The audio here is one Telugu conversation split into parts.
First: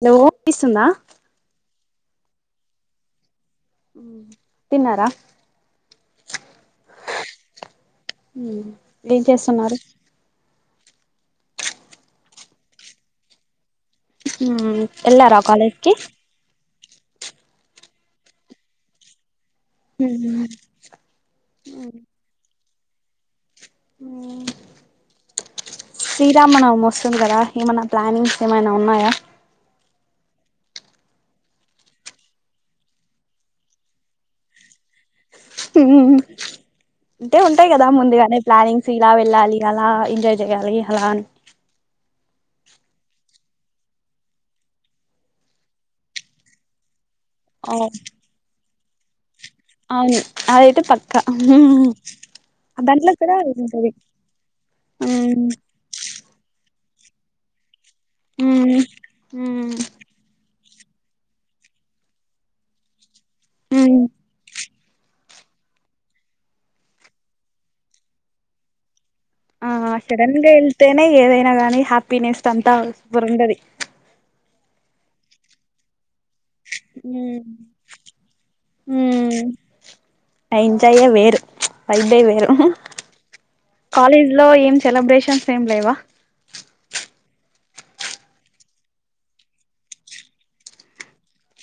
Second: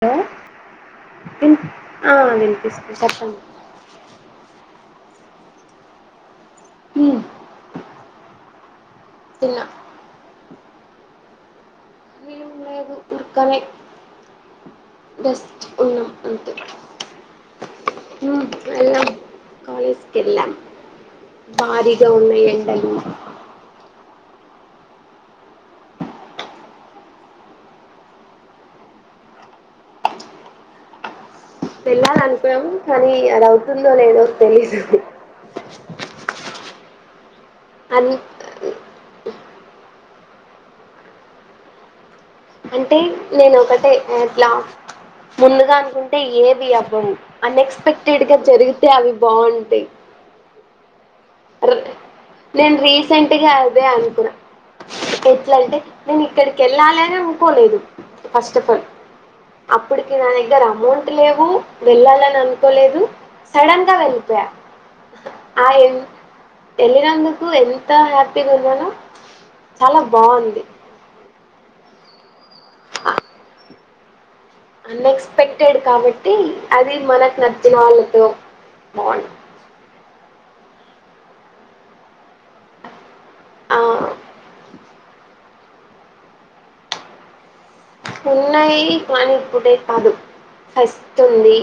హలో వినిపిస్తుంద విన్ ఆ వినిపిస్త చెప్పండి తిన్నారా హ్మ్ మ్ ఏం తిన్నా చేస్తున్నారు ఇక్కనే హ ఎల్లారా కాలేజ్కి హ ఎల్లాం కాలేజ్ కెళ్ళాం భారీగా ఉన్నయ [unintelligible] శ్రీరామనవమొస్తుంది కదా ఏమన్నా ప్లానింగ్స్ ఏమైనా ఉన్నాయా వెళ్ళాలనుకున్నాం కానీ అదవుతుందో లేదో తెలీదు హ్మ్ అంటే ఉంటాయి కదా అన్ ముందుగానే ప్లానింగ్స్ ఇలా వెళ్ళాలి ఎలా ఎంజాయ్ చేయాలి అలా అని అంటే నేను ఒకటే అట్లా ముందుగా అనుకుంటే ఏదీ అవ్వవు అన్ ఎక్స్పెక్టెడ్ గా జరుగు టే అవి బాగుంటాయి అవును అదైతే పక్కా నేను దాంట్లో కూడా రీసెంట్గా అదే ఉంటది అనుకున్నా ఎట్లాంటే నేను ఇక్కడికెళ్ళాలి [unintelligible] కోలేదు ఫస్టఫాల్ అప్పుటికి నా దగ్గర అమౌంట్ లేవు వెళ్ళాలని అనుకోలేదు సడన్గా వెళ్ళిపోయా ఆ ఎన్ ఎళ్ళినందుకు ఎంత హ్యాపీగున్నానో ఆ సడన్గా ఎళ్తేనే ఏదైనాగ హ్యాపీనెస్ [unintelligible] ఉండది అన్ ఎక్స్పెక్టెడ్ కాబ టే అది మనకు నచ్చిన వాళ్ళతో బావుం ఆ ఎంజాయే వేరు [unintelligible] డ్డే వేరు ఆ కాలేజ్ లో ఏం సెలబ్రేషన్స్ ఏం లేవా ఉన్నాయి కానీ ఇప్పుడే కాదు ఫస్టుంది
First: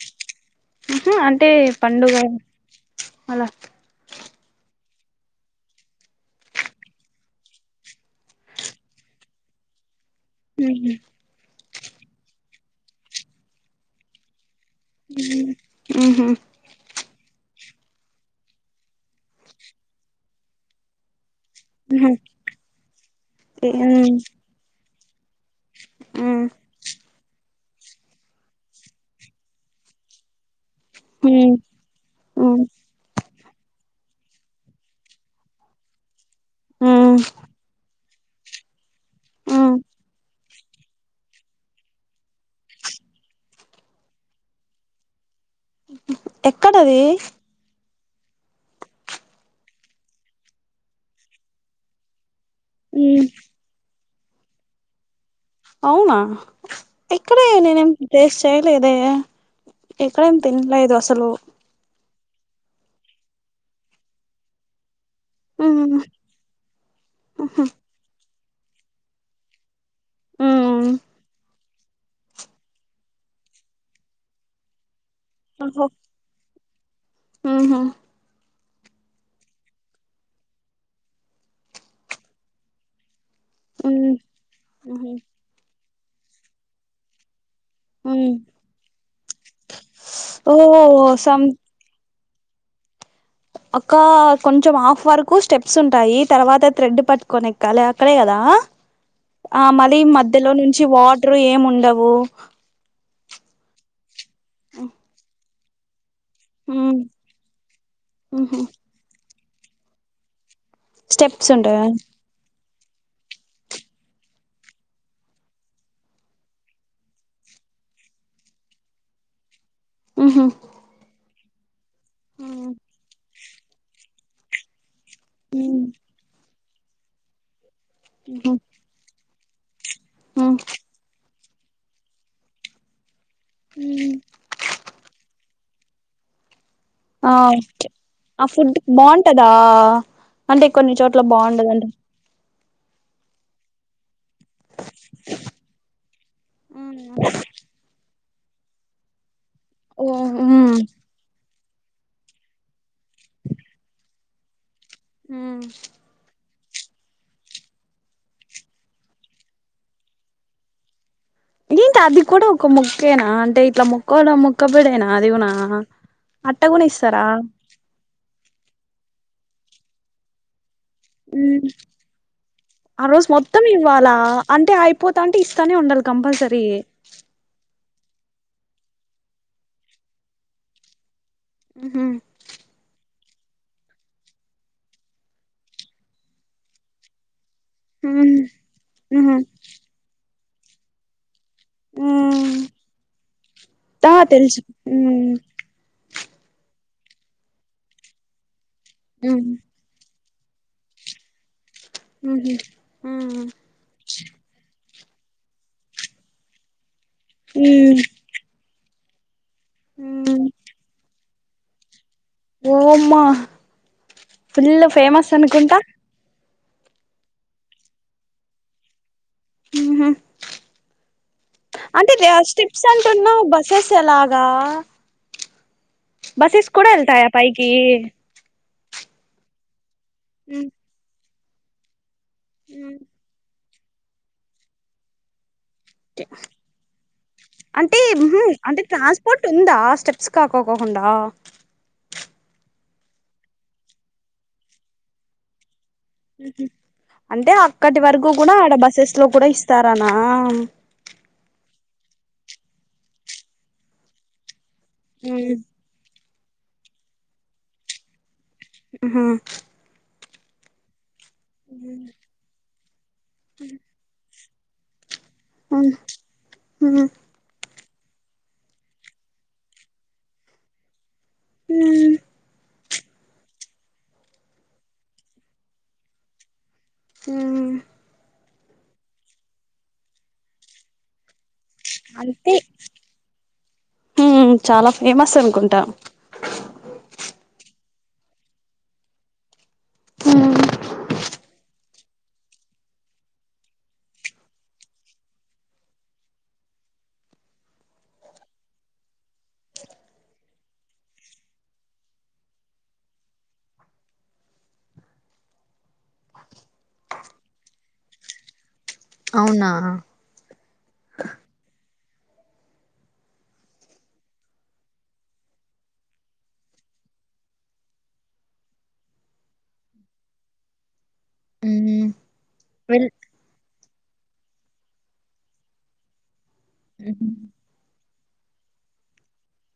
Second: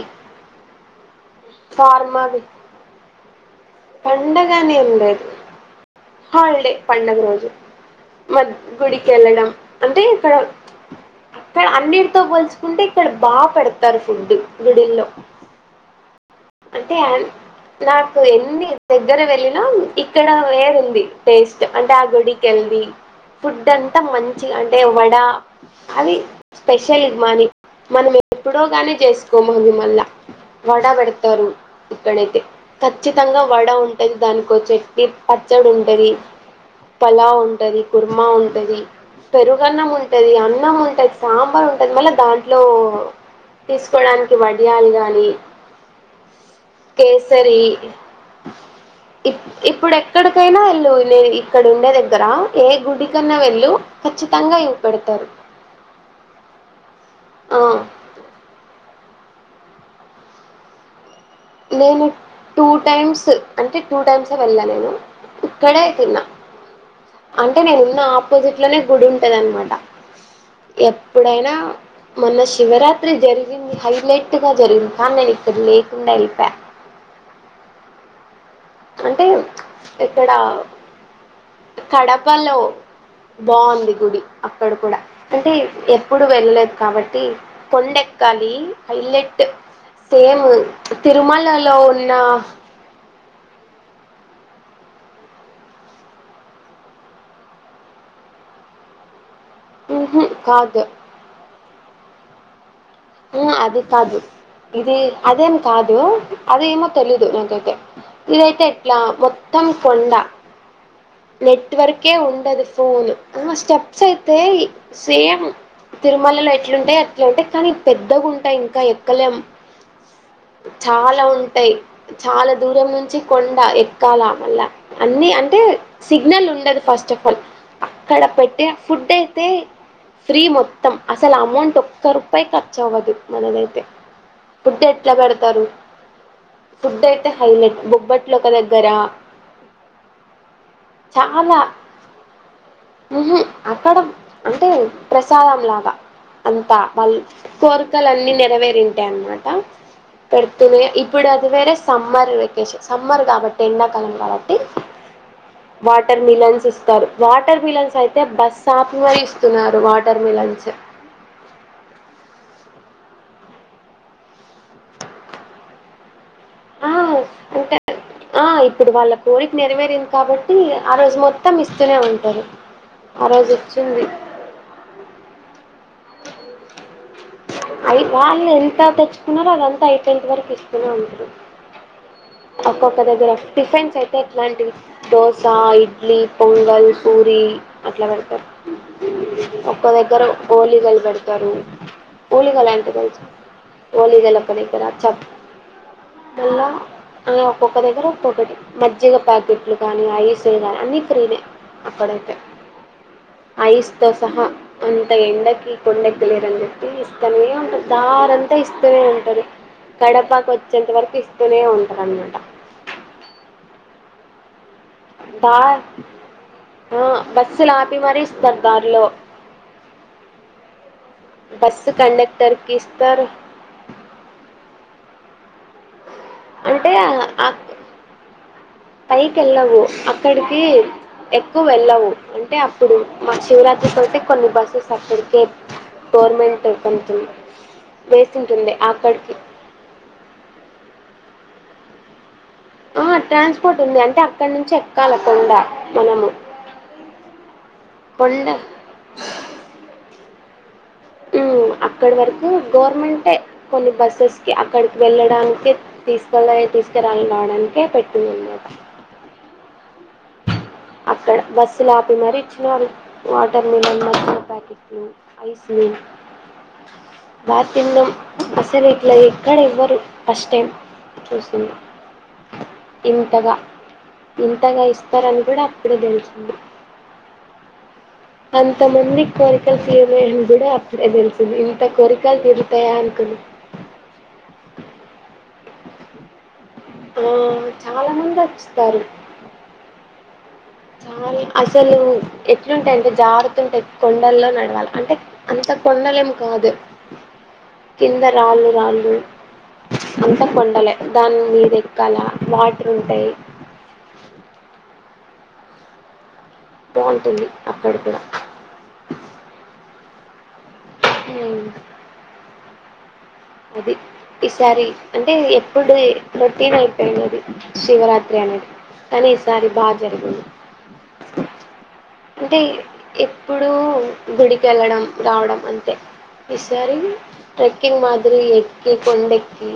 టే పండుగ అలా పండగనే ఉండదు హాలిడే పండగ రోజు మ గుడికెళ్ళడం అంటే ఊహు క్కడ అన్నిటితో పోల్చుకుంటే ఇక్కడ బా పెడతారు ఫుడ్డు గుడిల్లో ఉహు అంటే నాకు ఎన్ని దగ్గర వెళ్ళినా ఇక్కడ వేరు ఉంది టేస్ట్ అంటే ఆ గుడికెళ్ది ఉహు ఫుడ్ ఉమ్ అంతా మంచి అంటే వ నా అది ఉమ్ స్పెషల్ ఇమ్మని మనం ఎప్పుడో గానే చేసుకోమని మల్ల వడా పెడతారు ఉమ్ ఇక్కడైతే ఉమ్ ఖచ్చితంగా వడ ఉంటది దానికోచ్చట్టి పచ్చడి ఉంటది ఉమ్ పలా ఉంటది కుర్మా ఉంటది ఉమ్ పెరుగన్నం ఉంటది అ అన్నం ఉంటాది సాంబార్ ఉంటుది మళ్ళా దాంట్లో తీసుకోడానికి వడియాలు గాని ఎక్కడది కేసరి ఇ ఇప్పుడు ఎక్కడికైనా వెల్లు న ఇక్కడ ఉండే దగ్గర ఏ గుడి ఉమ్ కన్నా వెళ్ళు ఖచ్చితంగా ఇవ్వ పెడతారు అవునా ఇక్కడే ఆ నేనేం టెస్ చేయలేదే ఎక్కడ ఏం తినలేదు అసలు నేను టూ టైమ్స్ అంటే టూ టైమ్స్ ఏ వెళ్ళ నేను ఇక్కడే ఉహు తిన్నా అంటే నేను ఉన్న ఆపోజిట్లోనే గుడి ఉంటదినమాట ఎప్పుడైనా మొన్న శివరాత్రి జరిగింది హైలైట్ గా జరిగింది కా ఇక్కడ లేకుండా వెళ్ ఆహా అంటే ఇక్కడ కడపలో బాగుంది గుడి ఉహు అక్కడ కూడా అంటే ఎఫ ఎప్పుడు వెళ్ళలేదు కాబట్టి ఉమ్ కొండెక్కాలి హైలెట్ సేమ్ ఓ సమ్ తిరుమలలో ఉన్న ఇంకా కొంచెం ఆఫ్ వరకు స్టెప్స్ ఉంటాయి తర్వాత థ్రెడ్ పట్టుకొని ఎక్కాలి అక్కడే కదా ఆ మళ్ళీ ఉహు మధ్యలో కాదు నుంచి వాటర్ ఏముం టవు హు అది కాదు ఇది అదే కాధు అదేమో ఉమ్ తెలిదు నాకైతే ఉహు ఇదైతే ఎట్లా మే మొత్తం కొండ స్టెప్స్ ఉంటాయా నెట్వర్క్ ఉండదు ఫోన్ మా స్టెప్స్ అయితే సేమ్ తిరుమలలో ఎట్లుంటే అట్లాంటే కానీ పెద్ద గూటయి ఇంకా ఎక్కలేం ఉహు చాలా ఉ ట చాలా ఉమ్ దూరం నుంచి కొండ ఎక్కాల మల్ల అన్ని అంటే సిగ్నల్ ఉండదు ఫస్ట్ ఆఫ్ ఆల్ అక్కడ ఉహు పెట్టిన ఫుడ్ అయి అ ఫ్రీ ఉమ్ మొత్తం అ అసలు అమౌంట్ ఒక్క రూపాయి క చవది మనదైతే ఫుడ్ ఎట్లా పెడతారు ఫుడ్ అయితే ఆ హైలైట్ బొబ్బట్లు ఆ ఒక ఫుడ్ దగ్గర బాగుంటదా అంటే కొన్ని చోట్ల బాగుంటదండి హు అక్కడ అంటే ప్రసాదం లాగా అంతా వాళ్ళు కోరికలన్నీ నెరవేరింటా అన్నమాట ఓ ఉమ్ పెడుతాలే ఉమ్ ఇప్పుడు అది వేర సమ్మర్ వెకేషన్ సమ్మర్ కాబట్టి ఎండాకాలం కాబట్టి వాటర్ మిలన్స్ ఇ ఇస్త వాటర్ మిలన్స్ అయితే బస్ప్ అపి ఇస్తున్నారు వాటర్ మిలన్స్ ఏంటి అది కూడా ఒక మొక్కేనా అంటే ఇట్లా మెక్కడం కూడా ముక్కబడేనా అది కూడా అట్ట ఆ ఇస్తారా అంటే ఆ ఇప్పుడు వాళ్ళకు కోరిక నెరవేరింది కాబట్టి ఆ రోజు హు మొత్తం ఇస్తూనే ఉంటారు ఆ రోజు మొత్తం ఇవ్వాలా అంటే అయిపోతా అంటే ఇస్తానే ఉండాలి కంపల్సరీ అయి వాళ్ళు ఎంత తెచ్చుకున్నారో అదంతా అయిపోయాక వరకు ఇస్తూనే ఉంటారు ఒక్కొక్క దగ్గర టిఫిన్స్ అయితే ఎట్లాంటివి దోస ఇడ్లీ పొంగల్ పూరి అట్లా ఉమ్ పెడతారు ఉహు ఒక్కో దగ్గర హోలీగాలు పెడతారు ఉమ్ హలీగాల దా తెలుసు హోలీగాలక్కరా ఉమ్ మ ఏ ఒక్కొక్క దగ్గర ఒక్కొక్కటి మజ్జిగ ఉహు ప్యాకెట్లు కాగానీ ఐస్ చే అన్నీ ఫ్రీ నే అక్కడతే ఉమ్ ఐస్ సహా అంత ఎండకి కొండెక్తులిర అని చెప్పి ఇ తమ ఉంట ఉమ్ దారుంతా ఇస్త నే ఉంటది కడపకి వచ్చేంత వరకు ఇస్త బానే ఉంటారున్నమాట ఓమా పుల్ ఫేమస్ దా అనుకుంటా ఆ బస్సులు ఆపి మరి ఇస్తారు దారిలో బస్సు అంటే కండక్టర్‌కి స్ట్రిప్స్ ఇస్తారు. అంటున్నావు బసెస్ ఎలాగా బసెస్ కూడా అంటే వెళ్తాయా పైకి పైకి ఎలావు అ ఇక్కడికి ఎక్కువ వెళ్ళవు అంటే అప్పుడు మా చివరా అకతే కొన్ని బస సర్టిఫికేట్ అంటే వేసింటుంది అంటే అక్కడికి. ట్రాన్స్పోర్ట్ ఉందా స్టెప్స్ కాకోకోకుండా ఆ ట్రాన్స్పోర్ట్ ఉంది అంటే అక్కడ నుంచి ఎక్కాలకుండా అంటే అక్కటి వరకు కొండ కూడా ఆడ బస్సెస్ లో కూడా ఇస్తారనా ఉమ్ అక్కడ వరకు గవర్నమెంట్ ఎ కొన్ని బస్సెస్ కి అక్కడికి వెళ్ళడానికే తీసు తీసుకురాలని రావడానినికే పెట్తుంది మాకు హమ్ అక్కడ బస్సులు ఆపి మరి ఇచ్చిన వాళ్ళు వాటర్ మిలన్ ఇప్పు ఐస్ బస్ ఇంద అసలు ఇట్లా ఎక్కడ ఇవ్వరు ఫస్ట్ టైం చూస్తుం ఇంతగా ఇంతగా ఇస్తారని కూడా ఇప్పుడే తెల్సింది ఊమ్ అంత మందికి కోరికల్ తీరలేదు కూడా అ అంతే చాలా ఉ ఫేమస్ అనుకుంటా అట్ట ఓ చాలా మంది వచ్చుతారు హుమ్ చాలా అసలు ఎట్లుంటాయ అంటే జారుతుంటే, కొండల్లో నడవాలి అంటే, అంత కొండలేం కాదు. కింద రాళ్ళు రాళ్ళు అంత కొండలే. దాని మీద ఎక్కాల వాటర్ ఉంటాయి. బాగుంటుంది అక్కడ కూడా అవునా అ అది ఈసారి అంటే ఎప్పుడు రొటీన్ అయిపోయింది అది శివరాత్రి అనేది కానీ ఈసారి బాగా జరిగింది ఉమ్ అంటే వెల్ ఎప్పుడు గుడికెళ్ళడం రావడం అంతే ఈసారి ట్రెకింగ్ మాద్ ఇ ఎక్కీ కొండెక్కి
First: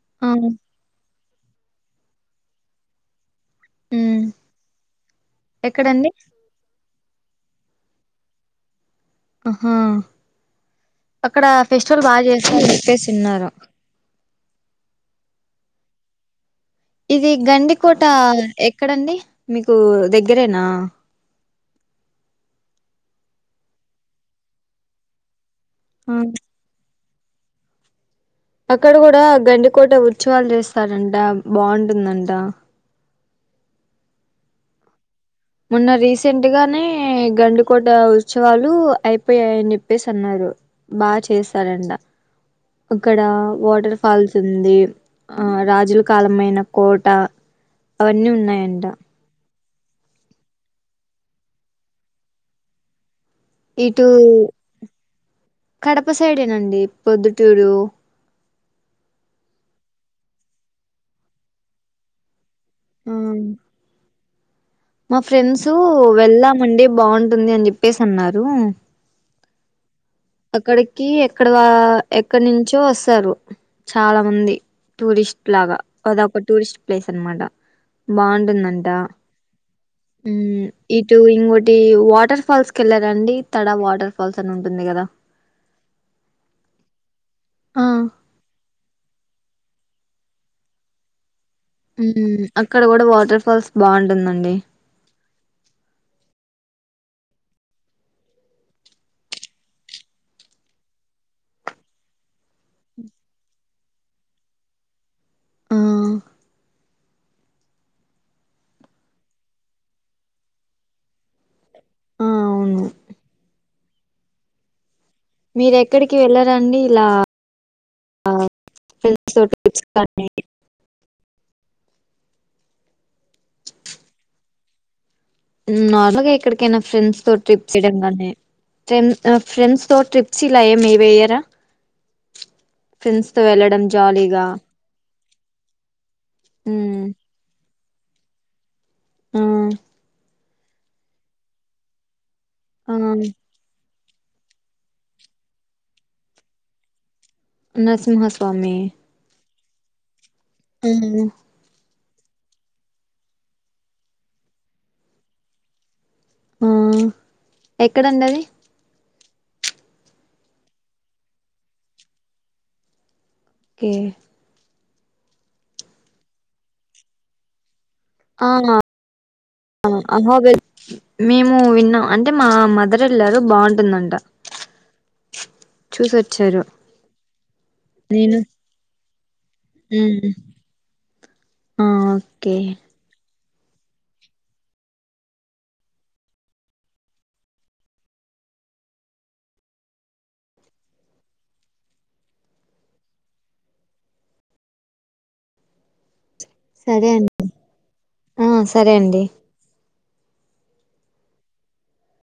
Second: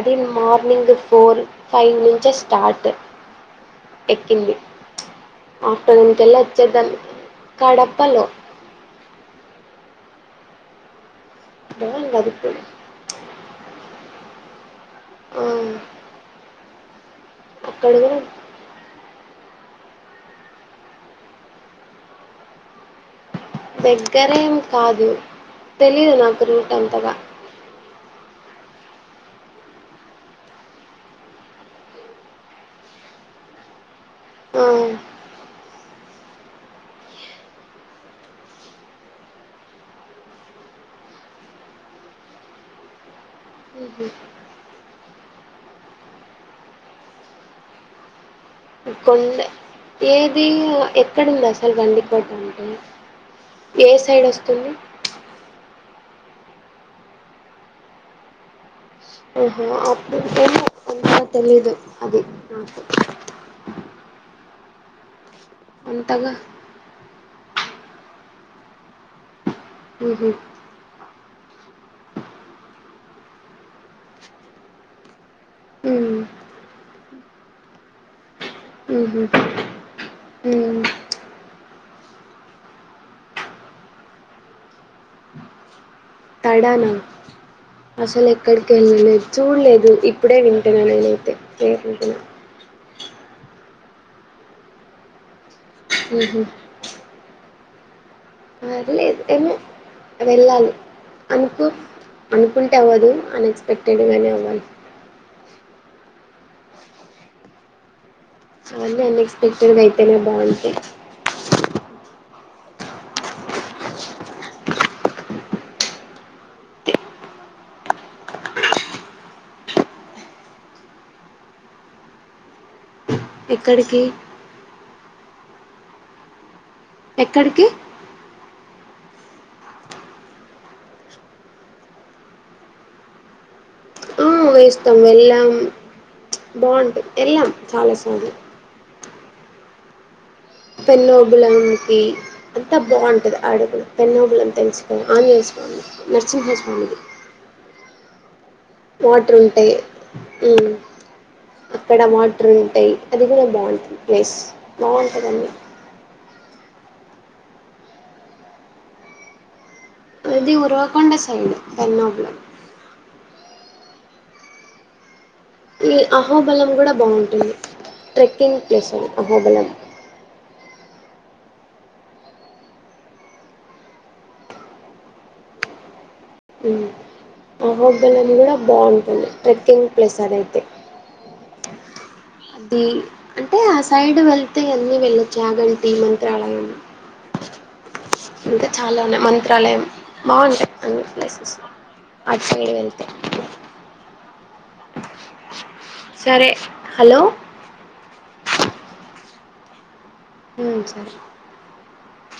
అది ఆ మార్నింగ్ ఫోర్ ఫైవ్ నుంచే స్టార్ట్ ఉమ్ ఎక్కీంది ఎక్కడండి ఆఫ్టర్నూన్ కెళ్ళి వచ్చేద్దంలే కడపలో ఆహా అక్కడ ఫెస్టివల్ బాగుంది బాగా అది చేస్తరు కూడా అని చెప్పేసిన్నారు అవును ఇది గండికోట ఎక్కడండి మీకు దగ్గరేనా దగ్గరేం కాదు తెలీదు నాకు రూట్ అంతగా అక్కడ కూడా గండికోట ఉత్సవాలు చేస్తారంట. బాగుంటుందంట ఆవును మొన్న రీసెంట్ గానే గండికోట ఉత్సవాలు అయిపోయాయని చెప్పేసి అన్నారు. బాగా చేసరంట. ఇక్కడ వాటర్ హుహు. ఫాల్స్ ఉంది ఆ రాజుల కాలమైన కోట అవన్ అన్ని ఉన్నాయంట కొండ ఏది ఎక్కడుంది అసలు గండికోట అంటే ఏ ఇటూ సైడ్ వస్తుంది? కడప సైడే వస్తుంది ఇప్పు ఎదుటి వరు ఓహో అప్పుడు అంత తెలిదు అది ఆ మా ఫ్రెండ్స్ అంతగా వెళ్ళామండి బాగుం ఉంది అని చెప్పేసి అన్నారు హుహు. అక్కడకి అక్కడ ఎక్కడ నుంచో వస్తారు చాలా మంది టూరిస్ట్ లాగా అద హ్మ్. ఒక టూరిస్ట్ ప్లేస్ అనమాట బాగుం ఉహూ ఊ ఇటు ఇంకోటి ఈ వాటర్ ఫాల్స్ కి వెళ్ళారండి తడా వాటర్ ఫాల్స్ అని ఉంటుంది కదా తడానా ఆ అసలు ఎక్కడికి వెళ్ళలేదు చూడలేదు ఇప్పుడే వింటన్నా నేనైతే పేరు ఊ వింటున్నా. అక్ అక్కడ కూడా వాటర్ ఫాల్స్ బాగుంటుందండి ఉహూ అ లేదు ఏమో వెళ్ళాలి అనుకు అనుకుంటే అవ్వదు అనేక్ట్ పెట్టడుగానేమల్ ఆ అన్నీ అన్ఎక్స్పెక్టెడ్ గా అయితేనే బాగుంటాయి ఆ అవును మీరు ఎక్కడికి వెళ్ళర అండి ఇలా ఫ్రెండ్స్ తోటి చప్స్ ఇక్కడికి ఉమ్ నార్మల్ గా ఎక్కడికి కైనా ఫ్రెండ్స్ తో ట్రిప్ ఎక్కడికి చేయడం నే ఫ్రెండ్ ఫ్రెండ్స్ తో ట్రిప్స్ ఇలా వెయ్యరా ఫ్రెండ్స్ తో వెళ్ళడం జాలీగా వేస్తాం వెళ్ళాం బాగుంటుంది మ్మ్ వెళ్ళాం చాలా సార్లు ఆ పెన్నోబులానికి అంతా ఆ బాగుంటది ఆడుగున పెన్నోబిలం తెలుసు కదా ఆంజనేయ స్వామి స్వామి నరసింహస్వామి ది నరసింహ స్వా సామి టాయి హ్మ్ హు అక్కడ వాటర్ ఉంటాయి అది కూడా బాగుంటుంది ప్లేస్ బాగుంటుందన్నీ ఆ ఎక్కడండది ది ఉరువకొండ సైడ్ పెన్నోబిలం కే ఈ అహోబలం కూడా బాగుంటుంది ఆ ట్రెక్కింగ్ ప్లేస్ అది అహోబలం అహోబిల్ మేము విన్నాం అంటే మా మదర్ వెళ్లారు బాగుంటుందంట చూసొచ్చారు హ్మ్ అహోబిలం నేను కూడా బాగుంటుంది ట్రెక్కింగ్ ప్లేస్ ఉమ్ అదైతే ఆ ఓకే అది అంటే ఆ సైడ్ వెళ్తే అన్నీ వెళ్ళొచ్చు యాగంటి మంత్రాలయం ఇంకా చాలా ఉన్నాయి మంత్రాలయం బాగుంటాయి అన్ని ప్లేసెస్ అట్ సైడ్ వెళ్తే సరే సరే హలో అండి ఆ సరే అండి హ్మ్ సరే